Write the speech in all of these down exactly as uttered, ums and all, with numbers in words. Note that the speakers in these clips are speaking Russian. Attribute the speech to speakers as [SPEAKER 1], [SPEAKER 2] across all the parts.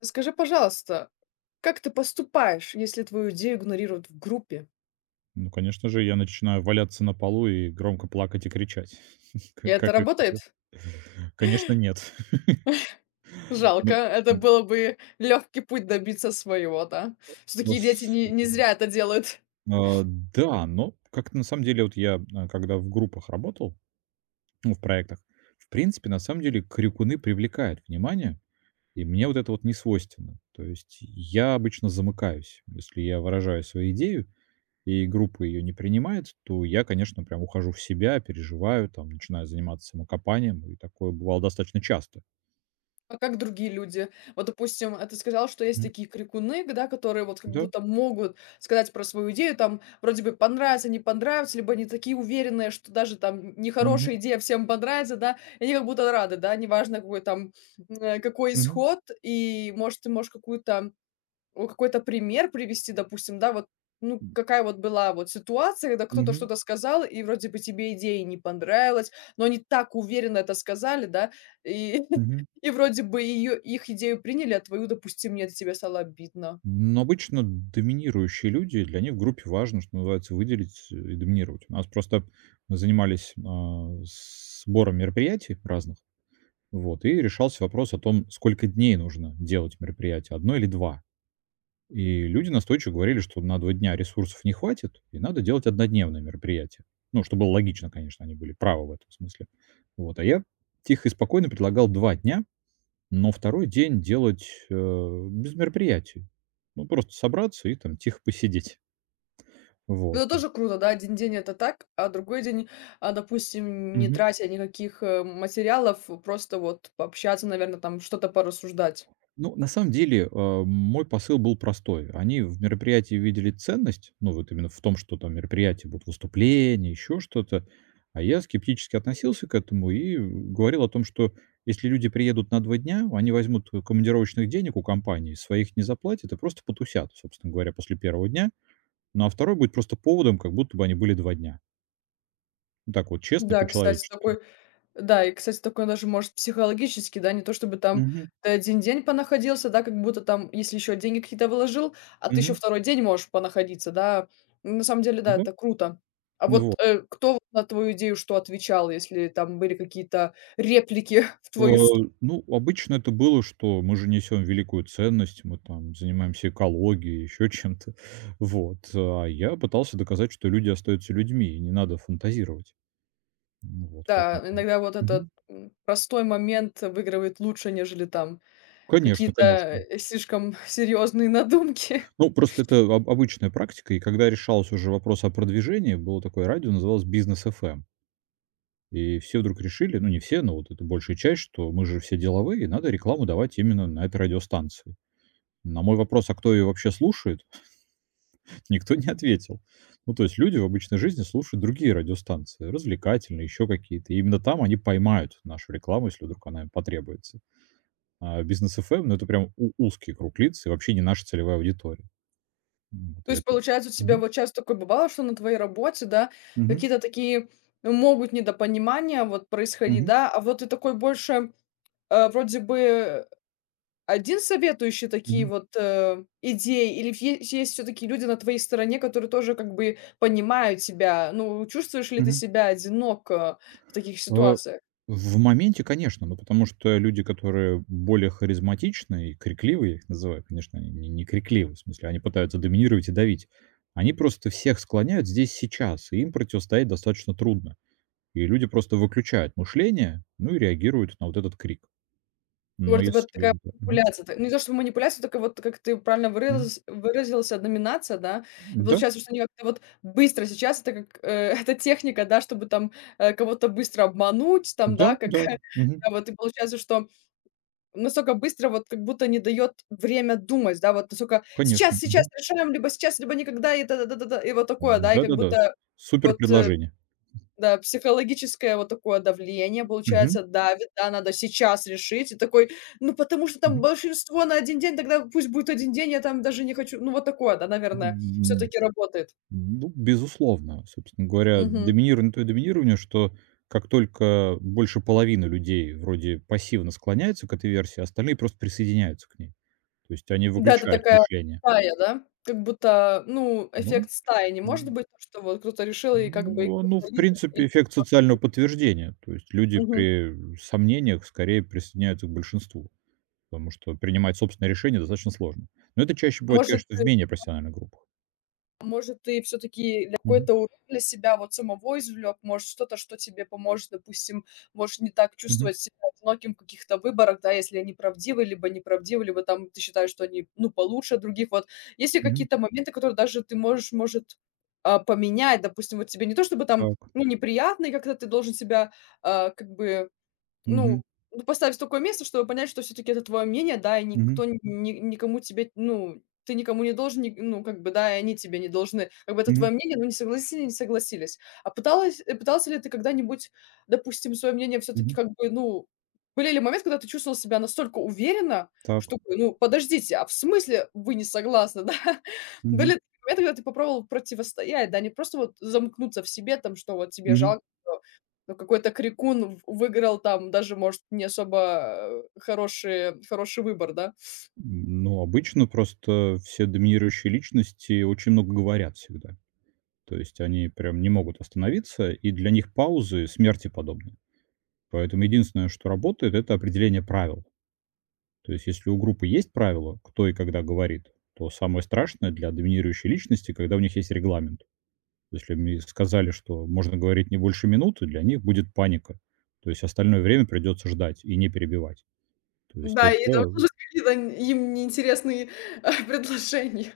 [SPEAKER 1] Скажи, пожалуйста, как ты поступаешь, если твою идею игнорируют в группе?
[SPEAKER 2] Ну, конечно же, я начинаю валяться на полу и громко плакать и кричать.
[SPEAKER 1] И
[SPEAKER 2] К
[SPEAKER 1] это
[SPEAKER 2] как как как-
[SPEAKER 1] работает?
[SPEAKER 2] Конечно, нет.
[SPEAKER 1] Жалко,
[SPEAKER 2] Ну,
[SPEAKER 1] это было бы легкий путь добиться своего, да?
[SPEAKER 2] но
[SPEAKER 1] Все-таки дети
[SPEAKER 2] с
[SPEAKER 1] не, не зря это делают.
[SPEAKER 2] А, да, но как-то на самом деле вот я, а, когда в группах работал, ну, в проектах, в принципе, на самом деле крикуны привлекают внимание, и мне вот это вот не свойственно. То есть я обычно замыкаюсь, если я выражаю свою идею, и группа ее не принимает, то я, конечно, прям ухожу в себя, переживаю, там, начинаю заниматься самокопанием, и такое бывало достаточно часто.
[SPEAKER 1] А как другие люди? Вот, допустим, э, ты сказал, что есть
[SPEAKER 2] Мгм.
[SPEAKER 1] такие крикуны, да, которые вот как
[SPEAKER 2] Да.
[SPEAKER 1] будто могут сказать про свою идею, там вроде бы понравится, не понравится, либо они такие уверенные, что даже там нехорошая
[SPEAKER 2] Мгм.
[SPEAKER 1] идея всем понравится, да, и они как будто рады, да, неважно какой там, э, какой
[SPEAKER 2] Мгм.
[SPEAKER 1] исход, и, может, ты можешь какую-то о, какой-то пример привести, допустим, да, вот, ну,
[SPEAKER 2] М.
[SPEAKER 1] какая вот была вот ситуация, когда кто-то
[SPEAKER 2] Мгм.
[SPEAKER 1] что-то сказал, и вроде бы тебе идея не понравилась, но они так уверенно это сказали, да, и,
[SPEAKER 2] Мгм.
[SPEAKER 1] и вроде бы ее, их идею приняли, а твою, допустим, нет, и тебе стало обидно.
[SPEAKER 2] Но обычно доминирующие люди, для них в группе важно, что называется, выделить э, и доминировать. У нас просто мы занимались, а, сбором мероприятий разных, вот, и решался вопрос о том, сколько дней нужно делать мероприятие, одно или два. И люди настойчиво говорили, что на два дня ресурсов не хватит и надо делать однодневное мероприятие. Ну, что было логично, конечно, они были правы в этом смысле. Вот, а я тихо и спокойно предлагал два дня, но второй день делать, э, без мероприятий. Ну, просто собраться и там тихо посидеть.
[SPEAKER 1] Ну, это
[SPEAKER 2] Вот.
[SPEAKER 1] тоже круто, да, один день это так, а другой день, а, допустим, не
[SPEAKER 2] Мгм.
[SPEAKER 1] тратя никаких э, материалов, просто вот пообщаться, наверное, там что-то порассуждать.
[SPEAKER 2] Ну, на самом деле, э, мой посыл был простой. Они в мероприятии видели ценность, ну, вот именно в том, что там мероприятие, будут выступления, еще что-то. А я скептически относился к этому и говорил о том, что если люди приедут на два дня, они возьмут командировочных денег у компании, своих не заплатят и просто потусят, собственно говоря, после первого дня. Ну, а второй будет просто поводом, как будто бы они были два дня. Ну, так вот, честно и
[SPEAKER 1] Да, кстати,
[SPEAKER 2] по-человечески.
[SPEAKER 1] такой Да, и, кстати, такое даже может психологически, да, не то чтобы там
[SPEAKER 2] Мгм.
[SPEAKER 1] ты один день понаходился, да, как будто там, если еще деньги какие-то вложил, а ты еще
[SPEAKER 2] Мгм.
[SPEAKER 1] второй день можешь понаходиться, да. Ну, на самом деле, да,
[SPEAKER 2] Да.
[SPEAKER 1] это круто. А
[SPEAKER 2] Ну
[SPEAKER 1] вот, э, кто вот на твою идею что отвечал, если там были какие-то реплики в
[SPEAKER 2] Э,
[SPEAKER 1] твою сто.
[SPEAKER 2] ну, обычно это было, что мы же несем великую ценность, мы там занимаемся экологией, еще чем-то. Вот. А я пытался доказать, что люди остаются людьми, и не надо фантазировать. Ну вот,
[SPEAKER 1] Да,
[SPEAKER 2] поэтому.
[SPEAKER 1] иногда вот этот,
[SPEAKER 2] Мгм.
[SPEAKER 1] м, простой момент выигрывает лучше, нежели там
[SPEAKER 2] Конечно,
[SPEAKER 1] какие-то,
[SPEAKER 2] конечно.
[SPEAKER 1] э, слишком серьезные надумки.
[SPEAKER 2] Ну, просто это об обычная практика, и когда решался уже вопрос о продвижении, было такое радио, называлось "Бизнес эф эм". И все вдруг решили, ну, не все, но вот это большая часть, что мы же все деловые, и надо рекламу давать именно на этой радиостанции. На мой вопрос, а кто ее вообще слушает, никто не ответил. Ну, то есть люди в обычной жизни слушают другие радиостанции, развлекательные, еще какие-то. И именно там они поймают нашу рекламу, если вдруг она им потребуется. А бизнес эф эм, ну, это прям у- узкий круг лиц и вообще не наша целевая аудитория. М, Вот
[SPEAKER 1] То
[SPEAKER 2] и
[SPEAKER 1] есть,
[SPEAKER 2] это.
[SPEAKER 1] получается, у тебя
[SPEAKER 2] Мгм.
[SPEAKER 1] вот щас такое бывало, что на твоей работе, да,
[SPEAKER 2] Мгм.
[SPEAKER 1] какие-то такие, ну, могут недопонимания вот происходить,
[SPEAKER 2] Мгм.
[SPEAKER 1] да, а вот ты такой больше, э, вроде бы один советующий такие
[SPEAKER 2] Мгм.
[SPEAKER 1] вот, э, идеи, или есть, есть все-таки люди на твоей стороне, которые тоже как бы понимают тебя? Ну, чувствуешь ли ты
[SPEAKER 2] Мгм.
[SPEAKER 1] себя одиноко в таких
[SPEAKER 2] Э,
[SPEAKER 1] ситуациях?
[SPEAKER 2] в моменте, конечно, ну, потому что люди, которые более харизматичные и крикливые, я их называю, конечно, они не не крикливы, в смысле, они пытаются доминировать и давить. Они просто всех склоняют здесь сейчас, и им противостоять достаточно трудно. И люди просто выключают мышление, ну и реагируют на вот этот крик.
[SPEAKER 1] Вот
[SPEAKER 2] Но
[SPEAKER 1] вроде бы такая
[SPEAKER 2] если да, мгм,
[SPEAKER 1] манипуляция. Т Не то что манипуляция, только вот как ты правильно
[SPEAKER 2] мгм.
[SPEAKER 1] выразилась выразился, доминация, да. И
[SPEAKER 2] Да,
[SPEAKER 1] получается, что они как-то вот быстро сейчас это как, э, это техника, да, чтобы там, э, кого-то быстро обмануть, там, да,
[SPEAKER 2] да,
[SPEAKER 1] как,
[SPEAKER 2] да, мгм,
[SPEAKER 1] да, вот и получается, что настолько быстро вот как будто не дает время думать, да, вот настолько: "Сейчас,
[SPEAKER 2] конечно,
[SPEAKER 1] сейчас
[SPEAKER 2] мгм.
[SPEAKER 1] решаем, либо сейчас, либо никогда", и та та та та. И вот такое, да, и как
[SPEAKER 2] Да-да-да,
[SPEAKER 1] будто
[SPEAKER 2] супер
[SPEAKER 1] вот, э
[SPEAKER 2] предложение.
[SPEAKER 1] да, психологическое вот такое давление,
[SPEAKER 2] Мгм,
[SPEAKER 1] получается, давит, да, надо сейчас решить. И такой, ну, потому что там
[SPEAKER 2] мгм.
[SPEAKER 1] большинство на один день, тогда пусть будет один день, я там даже не хочу. Ну, вот такое, да, наверное, все
[SPEAKER 2] М.
[SPEAKER 1] таки работает.
[SPEAKER 2] Ну, безусловно, собственно говоря,
[SPEAKER 1] Мгм.
[SPEAKER 2] доминирование то и доминирование, что как только больше половины людей вроде пассивно склоняются к этой версии, остальные просто присоединяются к ней. То есть они
[SPEAKER 1] Да, это
[SPEAKER 2] выключают
[SPEAKER 1] такая
[SPEAKER 2] мышление.
[SPEAKER 1] стая, да? Как будто, ну,
[SPEAKER 2] Ну,
[SPEAKER 1] эффект стаи не может
[SPEAKER 2] м,
[SPEAKER 1] быть, что вот кто-то решил, и как бы и
[SPEAKER 2] ну, ну,
[SPEAKER 1] кто-то
[SPEAKER 2] в
[SPEAKER 1] лидер, и.
[SPEAKER 2] принципе, эффект социального подтверждения. То есть люди
[SPEAKER 1] Мгм.
[SPEAKER 2] при сомнениях скорее присоединяются к большинству, потому что принимать собственное решение достаточно сложно. Но это чаще бывает,
[SPEAKER 1] Может
[SPEAKER 2] конечно, в менее профессиональных группах.
[SPEAKER 1] Может, ты все таки
[SPEAKER 2] Мгм,
[SPEAKER 1] какой-то урок для себя вот самого извлек, может, что-то, что тебе поможет, допустим, можешь не так
[SPEAKER 2] мгм,
[SPEAKER 1] чувствовать себя одиноким в каких-то выборах, да, если они правдивы, либо неправдивы, либо там ты считаешь, что они, ну, получше других. Вот есть ли
[SPEAKER 2] мгм.
[SPEAKER 1] какие-то моменты, которые даже ты можешь, может, а, поменять? Допустим, вот тебе не то чтобы там,
[SPEAKER 2] Так.
[SPEAKER 1] ну, неприятно, и как-то ты должен себя, а, как бы
[SPEAKER 2] Мгм,
[SPEAKER 1] ну, ну, поставить в такое место, чтобы понять, что все таки это твое мнение, да, и
[SPEAKER 2] мгм,
[SPEAKER 1] никто ни ни- никому тебе, ну, ты никому не должен, ни ну, как бы, да, и они тебе не должны. Как бы это
[SPEAKER 2] мгм,
[SPEAKER 1] твое мнение, ну, не согласились- не согласились. А пыталась э, пытался ли ты когда-нибудь, допустим, свое мнение все таки
[SPEAKER 2] мгм.
[SPEAKER 1] как бы, ну были ли моменты, когда ты чувствовал себя настолько уверенно,
[SPEAKER 2] Так.
[SPEAKER 1] что, ну, подождите, а в смысле вы не согласны, да?
[SPEAKER 2] Мгм.
[SPEAKER 1] Были такие моменты, когда ты попробовал противостоять, да, не просто вот замкнуться в себе, там, что вот тебе
[SPEAKER 2] Мгм.
[SPEAKER 1] жалко, что, ну, какой-то крикун в выиграл там даже, может, не особо, э, хорошие хороший выбор, да.
[SPEAKER 2] Ну, обычно просто все доминирующие личности очень много говорят всегда. То есть они прям не могут остановиться, и для них паузы смерти подобны. Поэтому единственное, что работает, это определение правил. То есть если у группы есть правила, кто и когда говорит, то самое страшное для доминирующей личности, когда у них есть регламент. Если мне сказали, что можно говорить не больше минуты, для них будет паника. То есть остальное время придется ждать и не перебивать. То есть
[SPEAKER 1] Да,
[SPEAKER 2] это.
[SPEAKER 1] и там тоже какие-то н- им неинтересные, предложения.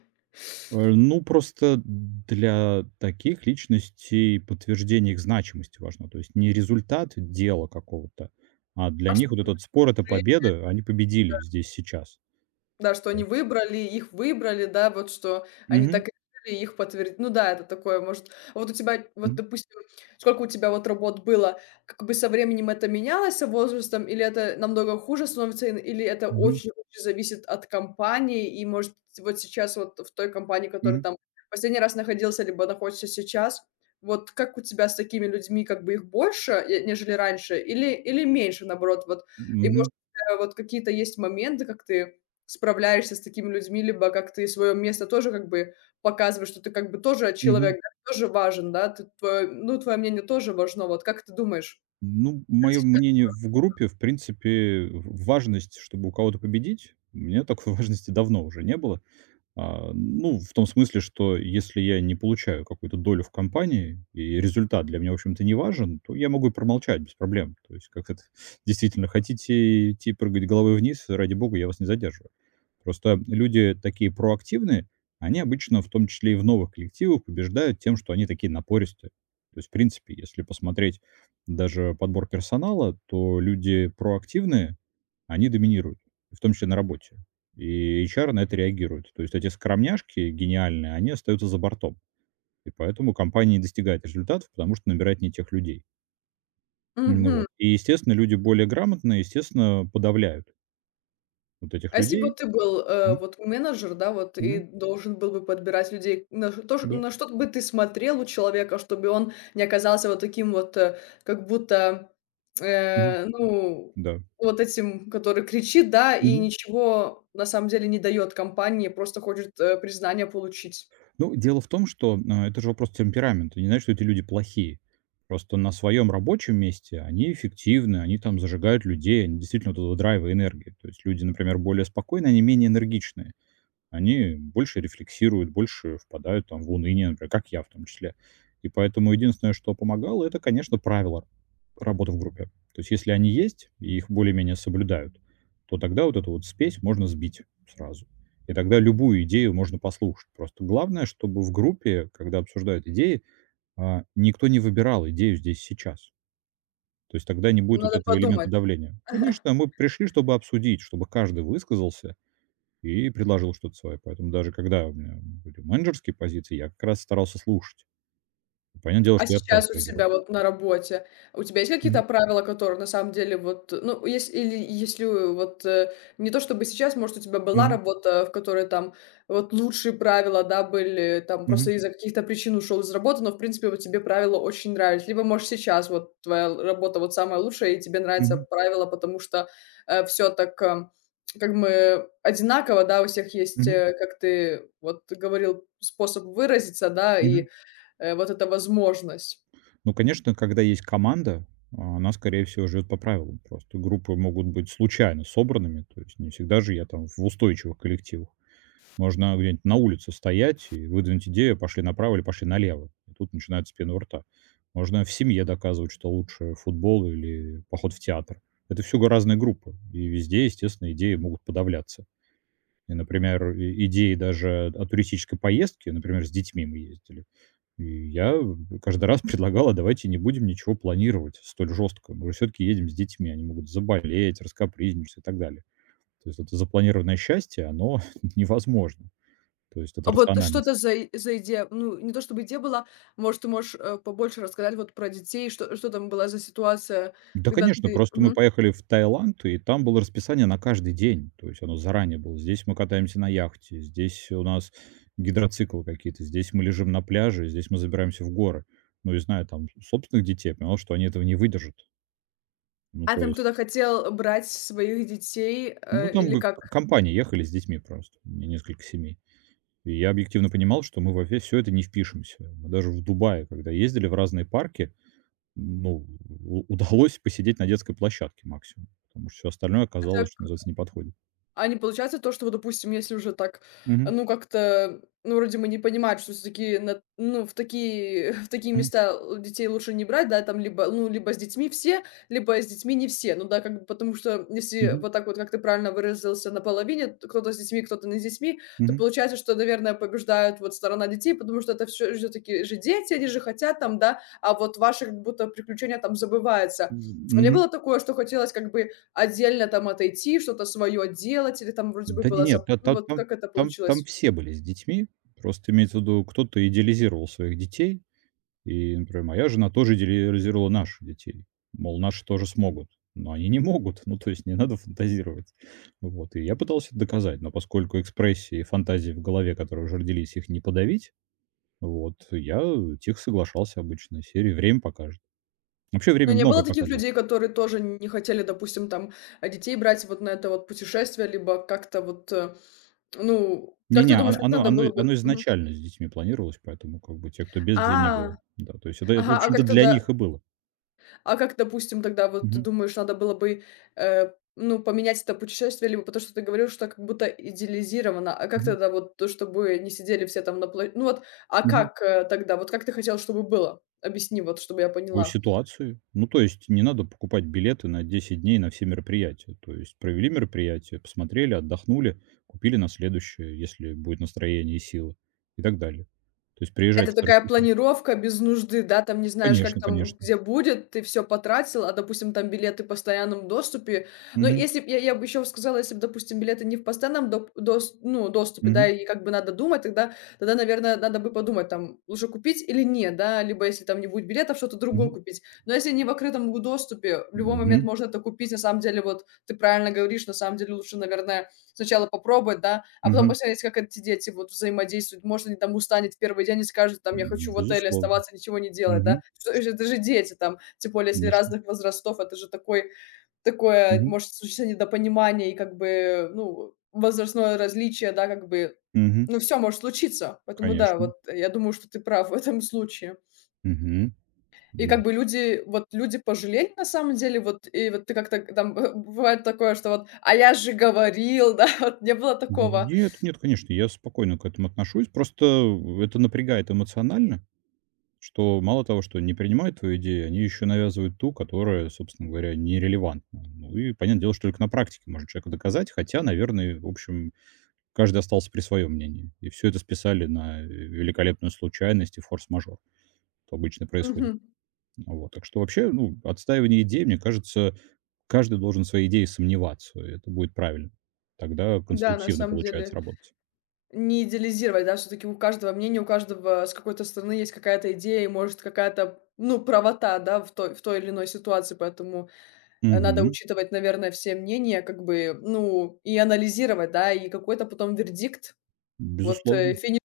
[SPEAKER 2] Э, ну, просто для таких личностей подтверждение их значимости важно. То есть не результат дела какого-то, а для
[SPEAKER 1] А что
[SPEAKER 2] них вот этот спор- это победа. Они победили здесь, сейчас.
[SPEAKER 1] Да, что они
[SPEAKER 2] Вот.
[SPEAKER 1] выбрали, их выбрали, да, вот что они
[SPEAKER 2] Мгм.
[SPEAKER 1] так решили, их подтвердить. Ну да, это такое, может. А вот у тебя, вот,
[SPEAKER 2] Мгм.
[SPEAKER 1] допустим, сколько у тебя вот работ было, как бы со временем это менялось, со возрастом, или это намного хуже становится, ин- или это
[SPEAKER 2] Мгм.
[SPEAKER 1] очень-очень зависит от компании, и, может, вот сейчас вот в той компании, которая
[SPEAKER 2] Мгм.
[SPEAKER 1] там последний раз находился, либо находится сейчас, вот как у тебя с такими людьми, как бы их больше, э, нежели раньше, или, или меньше, наоборот, вот, и,
[SPEAKER 2] Мгм.
[SPEAKER 1] может, у тебя вот какие-то есть моменты, как ты справляешься с такими людьми, либо как ты свое место тоже как бы показываешь, что ты как бы тоже
[SPEAKER 2] Мгм.
[SPEAKER 1] человек, да, тоже важен, да, ты твое ну, твое мнение тоже важно. Вот как ты думаешь?
[SPEAKER 2] Ну,
[SPEAKER 1] Как
[SPEAKER 2] мое
[SPEAKER 1] сейчас?
[SPEAKER 2] мнение в группе, в принципе, в важность, чтобы у кого-то победить, у меня такой важности давно уже не было. А, ну, в том смысле, что если я не получаю какую-то долю в компании, и результат для меня, в общем-то, не важен, то я могу и промолчать без проблем. То есть, как это, действительно, хотите идти прыгать головой вниз, ради бога, я вас не задерживаю. Просто люди такие проактивные, они обычно, в том числе и в новых коллективах, побеждают тем, что они такие напористые. То есть, в принципе, если посмотреть даже подбор персонала, то люди проактивные, они доминируют, в том числе на работе. И эйч ар на это реагирует. То есть эти скромняшки гениальные, они остаются за бортом. И поэтому компания не достигает результатов, потому что набирает не тех людей. Ну
[SPEAKER 1] Мгм.
[SPEAKER 2] вот. И, естественно, люди более грамотные, естественно, подавляют вот
[SPEAKER 1] А
[SPEAKER 2] этих
[SPEAKER 1] если бы
[SPEAKER 2] людей.
[SPEAKER 1] ты был, э,
[SPEAKER 2] Мгм.
[SPEAKER 1] вот менеджер, да, вот и
[SPEAKER 2] Мгм.
[SPEAKER 1] должен был бы подбирать людей, на то ш
[SPEAKER 2] Да.
[SPEAKER 1] на что бы ты смотрел у человека, чтобы он не оказался вот таким вот, э, как будто,
[SPEAKER 2] Мгм.
[SPEAKER 1] э, ну,
[SPEAKER 2] Да.
[SPEAKER 1] вот этим, который кричит, да, и ничего на самом деле не дает компании, просто хочет, э, признания получить?
[SPEAKER 2] Ну, дело в том, что, а, это же вопрос темперамента. Не значит, что эти люди плохие. Просто на своем рабочем месте они эффективны, они там зажигают людей, они действительно вот этого драйва и энергии. То есть люди, например, более спокойные, они менее энергичные. Они больше рефлексируют, больше впадают там в уныние, например, как я в том числе. И поэтому единственное, что помогало, это, конечно, правила работы в группе. То есть если они есть и их более-менее соблюдают, то тогда вот эту вот спесь можно сбить сразу. И тогда любую идею можно послушать. Просто главное, чтобы в группе, когда обсуждают идеи, а, никто не выбирал идею здесь сейчас. То есть тогда не будет вот
[SPEAKER 1] Надо
[SPEAKER 2] этого элемента
[SPEAKER 1] подумать.
[SPEAKER 2] давления. Конечно, мы пришли, чтобы обсудить, чтобы каждый высказался, и предложил что-то свое. Поэтому даже когда у меня были менеджерские позиции, я как раз старался слушать. Понятное дело,
[SPEAKER 1] А
[SPEAKER 2] что я так
[SPEAKER 1] сейчас у
[SPEAKER 2] реагировал.
[SPEAKER 1] тебя вот на работе, у тебя есть какие-то
[SPEAKER 2] Мгм.
[SPEAKER 1] правила, которые на самом деле вот, ну, если или если вот, э, не то чтобы сейчас, может, у тебя была
[SPEAKER 2] Мгм.
[SPEAKER 1] работа, в которой там вот лучшие правила, да, были, там просто
[SPEAKER 2] Мгм.
[SPEAKER 1] из-за каких-то причин ушел из работы, но в принципе вот тебе правила очень нравились. Либо, может, сейчас вот твоя л работа вот самая лучшая, и тебе нравятся
[SPEAKER 2] Мгм.
[SPEAKER 1] правила, потому что, все так, э, как мы одинаково, да, у всех есть,
[SPEAKER 2] Мгм.
[SPEAKER 1] э, как ты вот говорил, способ выразиться, да, и
[SPEAKER 2] Мгм.
[SPEAKER 1] Э, вот эта возможность.
[SPEAKER 2] Ну, конечно, когда есть команда, а, она, скорее всего, живет по правилам. Просто группы могут быть случайно собранными. То есть не всегда же я там в устойчивых коллективах. Можно где-нибудь на улице стоять и выдвинуть идею: "Пошли направо или пошли налево". И тут начинают спина у рта. Можно в семье доказывать, что лучше футбол или поход в театр. Это все г разные группы, и везде, естественно, идеи могут подавляться. И, например, и идеи даже о туристической поездке, например, с детьми мы ездили, и я каждый раз предлагал: "А давайте не будем ничего планировать столь жестко. Мы же всё-таки едем с детьми, они могут заболеть, раскапризничаться и так далее". То есть это запланированное счастье, оно невозможно. То есть
[SPEAKER 1] А
[SPEAKER 2] это
[SPEAKER 1] вот что
[SPEAKER 2] рациональность.
[SPEAKER 1] это за и за идея? Ну, не то чтобы идея была, может, ты можешь, э, побольше рассказать вот про детей, что что там была за ситуация,
[SPEAKER 2] Да,
[SPEAKER 1] когда
[SPEAKER 2] конечно,
[SPEAKER 1] ты
[SPEAKER 2] просто мы
[SPEAKER 1] мгм.
[SPEAKER 2] поехали в Таиланд, и там было расписание на каждый день. То есть оно заранее было. Здесь мы катаемся на яхте, здесь у нас гидроциклы какие-то, здесь мы лежим на пляже, здесь мы забираемся в горы. Ну и зная там собственных детей, я понимал, что они этого не выдержат. Ну,
[SPEAKER 1] А
[SPEAKER 2] то
[SPEAKER 1] там
[SPEAKER 2] есть,
[SPEAKER 1] кто-то хотел брать своих детей,
[SPEAKER 2] ну
[SPEAKER 1] э,
[SPEAKER 2] там
[SPEAKER 1] или
[SPEAKER 2] г-
[SPEAKER 1] как?
[SPEAKER 2] Компания ехали с детьми просто, не- несколько семей. И я объективно понимал, что мы во все это не впишемся. Мы даже в Дубае, когда ездили в разные парки, Ну, у удалось посидеть на детской площадке максимум, потому что все остальное оказалось, что называется, не подходит.
[SPEAKER 1] А не получается то, что вот, допустим, если уже так,
[SPEAKER 2] Мгм,
[SPEAKER 1] ну, как-то, ну, вроде мы не понимаем, что все таки ну, в такие в такие
[SPEAKER 2] мгм,
[SPEAKER 1] места л детей лучше не брать, да, там либо, ну, либо с детьми все, либо с детьми не все. Ну да, как бы потому что если
[SPEAKER 2] мгм,
[SPEAKER 1] вот так вот, как ты правильно выразился, наполовине, т кто-то с детьми, кто-то не с детьми, то
[SPEAKER 2] мгм,
[SPEAKER 1] получается, что, наверное, побеждают вот сторона детей, потому что это все все таки же дети, они же хотят там, да, а вот ваши как будто приключения там забываются. У меня
[SPEAKER 2] мгм.
[SPEAKER 1] было такое, что хотелось как бы отдельно там отойти, что-то свое делать или там вроде бы
[SPEAKER 2] Да не
[SPEAKER 1] было
[SPEAKER 2] Нет,
[SPEAKER 1] за
[SPEAKER 2] та
[SPEAKER 1] ну,
[SPEAKER 2] та
[SPEAKER 1] вот
[SPEAKER 2] там
[SPEAKER 1] как это
[SPEAKER 2] там там
[SPEAKER 1] получилось?
[SPEAKER 2] все были с детьми. Просто имеется в виду, кто-то идеализировал своих детей. И, например, моя жена тоже идеализировала наших детей. Мол, наши тоже смогут. Но они не могут. Ну, то есть не надо фантазировать. Вот. И я пытался это доказать, но поскольку экспрессии и фантазии в голове, которые уже родились, их не подавить. Вот, я тихо соглашался обычно, из серии "время покажет". Вообще
[SPEAKER 1] Но
[SPEAKER 2] время
[SPEAKER 1] не было
[SPEAKER 2] многое
[SPEAKER 1] таких
[SPEAKER 2] показывает.
[SPEAKER 1] людей, которые тоже не хотели, допустим, там, а, детей брать вот на это вот путешествие, либо как-то вот, э, ну, как ты
[SPEAKER 2] Не-не, о
[SPEAKER 1] думаешь, как
[SPEAKER 2] оно
[SPEAKER 1] надо
[SPEAKER 2] оно
[SPEAKER 1] было бы?
[SPEAKER 2] оно
[SPEAKER 1] Мгм.
[SPEAKER 2] изначально с детьми планировалось, поэтому как бы те кто без,
[SPEAKER 1] А,
[SPEAKER 2] детей не было. Да, то есть это это, в
[SPEAKER 1] ага, а
[SPEAKER 2] общем-то,
[SPEAKER 1] как
[SPEAKER 2] для
[SPEAKER 1] тогда
[SPEAKER 2] них и было.
[SPEAKER 1] а как, допустим, тогда вот ты
[SPEAKER 2] Мгм,
[SPEAKER 1] думаешь, надо было бы, э, ну, поменять это путешествие, либо потому что ты говорил, что как будто идеализировано. А как
[SPEAKER 2] мгм,
[SPEAKER 1] тогда вот то, чтобы не сидели все там на пла Ну вот, а
[SPEAKER 2] мгм.
[SPEAKER 1] как, э, тогда? Вот как ты хотел, чтобы было? Объясни, вот чтобы я
[SPEAKER 2] По
[SPEAKER 1] поняла.
[SPEAKER 2] ситуации. Ну, то есть не надо покупать билеты на десять дней на все мероприятия. То есть провели мероприятие, посмотрели, отдохнули, купили на следующее, если будет настроение и сила и так далее. То есть
[SPEAKER 1] Это
[SPEAKER 2] приезжать с
[SPEAKER 1] такая
[SPEAKER 2] расписанием.
[SPEAKER 1] планировка без нужды, да, там не знаешь, как
[SPEAKER 2] Конечно,
[SPEAKER 1] там,
[SPEAKER 2] конечно.
[SPEAKER 1] где будет, ты все потратил, а, допустим, там билеты в постоянном доступе. Но
[SPEAKER 2] Мгм,
[SPEAKER 1] если б я я бы еще сказала, если б, допустим, билеты не в постоянном доп дос ну, доступе, да,
[SPEAKER 2] мгм,
[SPEAKER 1] и как бы надо думать, тогда тогда, наверное, надо бы подумать, там, лучше купить или нет, да, либо если там не будет билетов, что-то другое
[SPEAKER 2] мгм,
[SPEAKER 1] купить. Но если не в открытом доступе, в любой момент
[SPEAKER 2] мгм,
[SPEAKER 1] можно это купить. На самом деле, вот ты правильно говоришь, на самом деле лучше, наверное, сначала попробовать, да, а потом
[SPEAKER 2] мгм.
[SPEAKER 1] посмотреть, как эти дети вот взаимодействуют. Может, они там устанет в первый день и скажут, там, я хочу
[SPEAKER 2] М,
[SPEAKER 1] в отеле
[SPEAKER 2] безусловно.
[SPEAKER 1] оставаться, ничего не делать, да.
[SPEAKER 2] Мгм.
[SPEAKER 1] Что это же дети там, тем более, если
[SPEAKER 2] Конечно.
[SPEAKER 1] разных возрастов, это же такой такое
[SPEAKER 2] Мгм.
[SPEAKER 1] может случиться недопонимание и как бы, ну, возрастное различие, да, как бы,
[SPEAKER 2] Мгм.
[SPEAKER 1] ну, все может случиться. Поэтому да,
[SPEAKER 2] Конечно.
[SPEAKER 1] вот э, я думаю, что ты прав в этом случае.
[SPEAKER 2] Мгм.
[SPEAKER 1] И
[SPEAKER 2] М.
[SPEAKER 1] как бы люди, вот люди пожалели на самом деле, вот и вот ты как-то там бывает такое, что вот: "А я же говорил", да, вот не было такого?
[SPEAKER 2] Нет, нет, конечно, я спокойно к этому отношусь. Просто это напрягает эмоционально, что мало того, что не принимают твою идею, они еще навязывают ту, которая, собственно говоря, нерелевантна. Ну и понятное дело, что только на практике можно человеку доказать, хотя, наверное, в общем, каждый остался при своем мнении. И все это списали на великолепную случайность и форс-мажор, что обычно происходит.
[SPEAKER 1] Мгм.
[SPEAKER 2] Вот. Так что вообще, ну, отстаивание идей, мне кажется, каждый должен в своей идее сомневаться, и это будет правильно. Тогда
[SPEAKER 1] Да, на
[SPEAKER 2] конструктивно
[SPEAKER 1] самом
[SPEAKER 2] получается
[SPEAKER 1] деле,
[SPEAKER 2] работать.
[SPEAKER 1] не идеализировать, да, всё-таки у каждого мнение, у каждого с какой-то стороны есть какая-то идея и, может, какая-то, ну, правота, да, в той в той или иной ситуации, поэтому, э, надо
[SPEAKER 2] Мгм.
[SPEAKER 1] учитывать, наверное, все мнения, как бы, ну, и анализировать, да, и какой-то потом вердикт, вот, э,
[SPEAKER 2] Безусловно.
[SPEAKER 1] финишный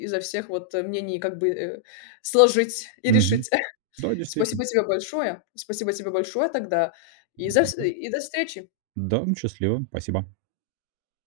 [SPEAKER 1] изо всех вот э, мнений как бы, э, сложить и
[SPEAKER 2] Мгм.
[SPEAKER 1] решить.
[SPEAKER 2] Да, действительно.
[SPEAKER 1] Спасибо тебе большое. Спасибо тебе большое тогда и за вс
[SPEAKER 2] Да.
[SPEAKER 1] и до встречи.
[SPEAKER 2] Да, счастливо. Спасибо.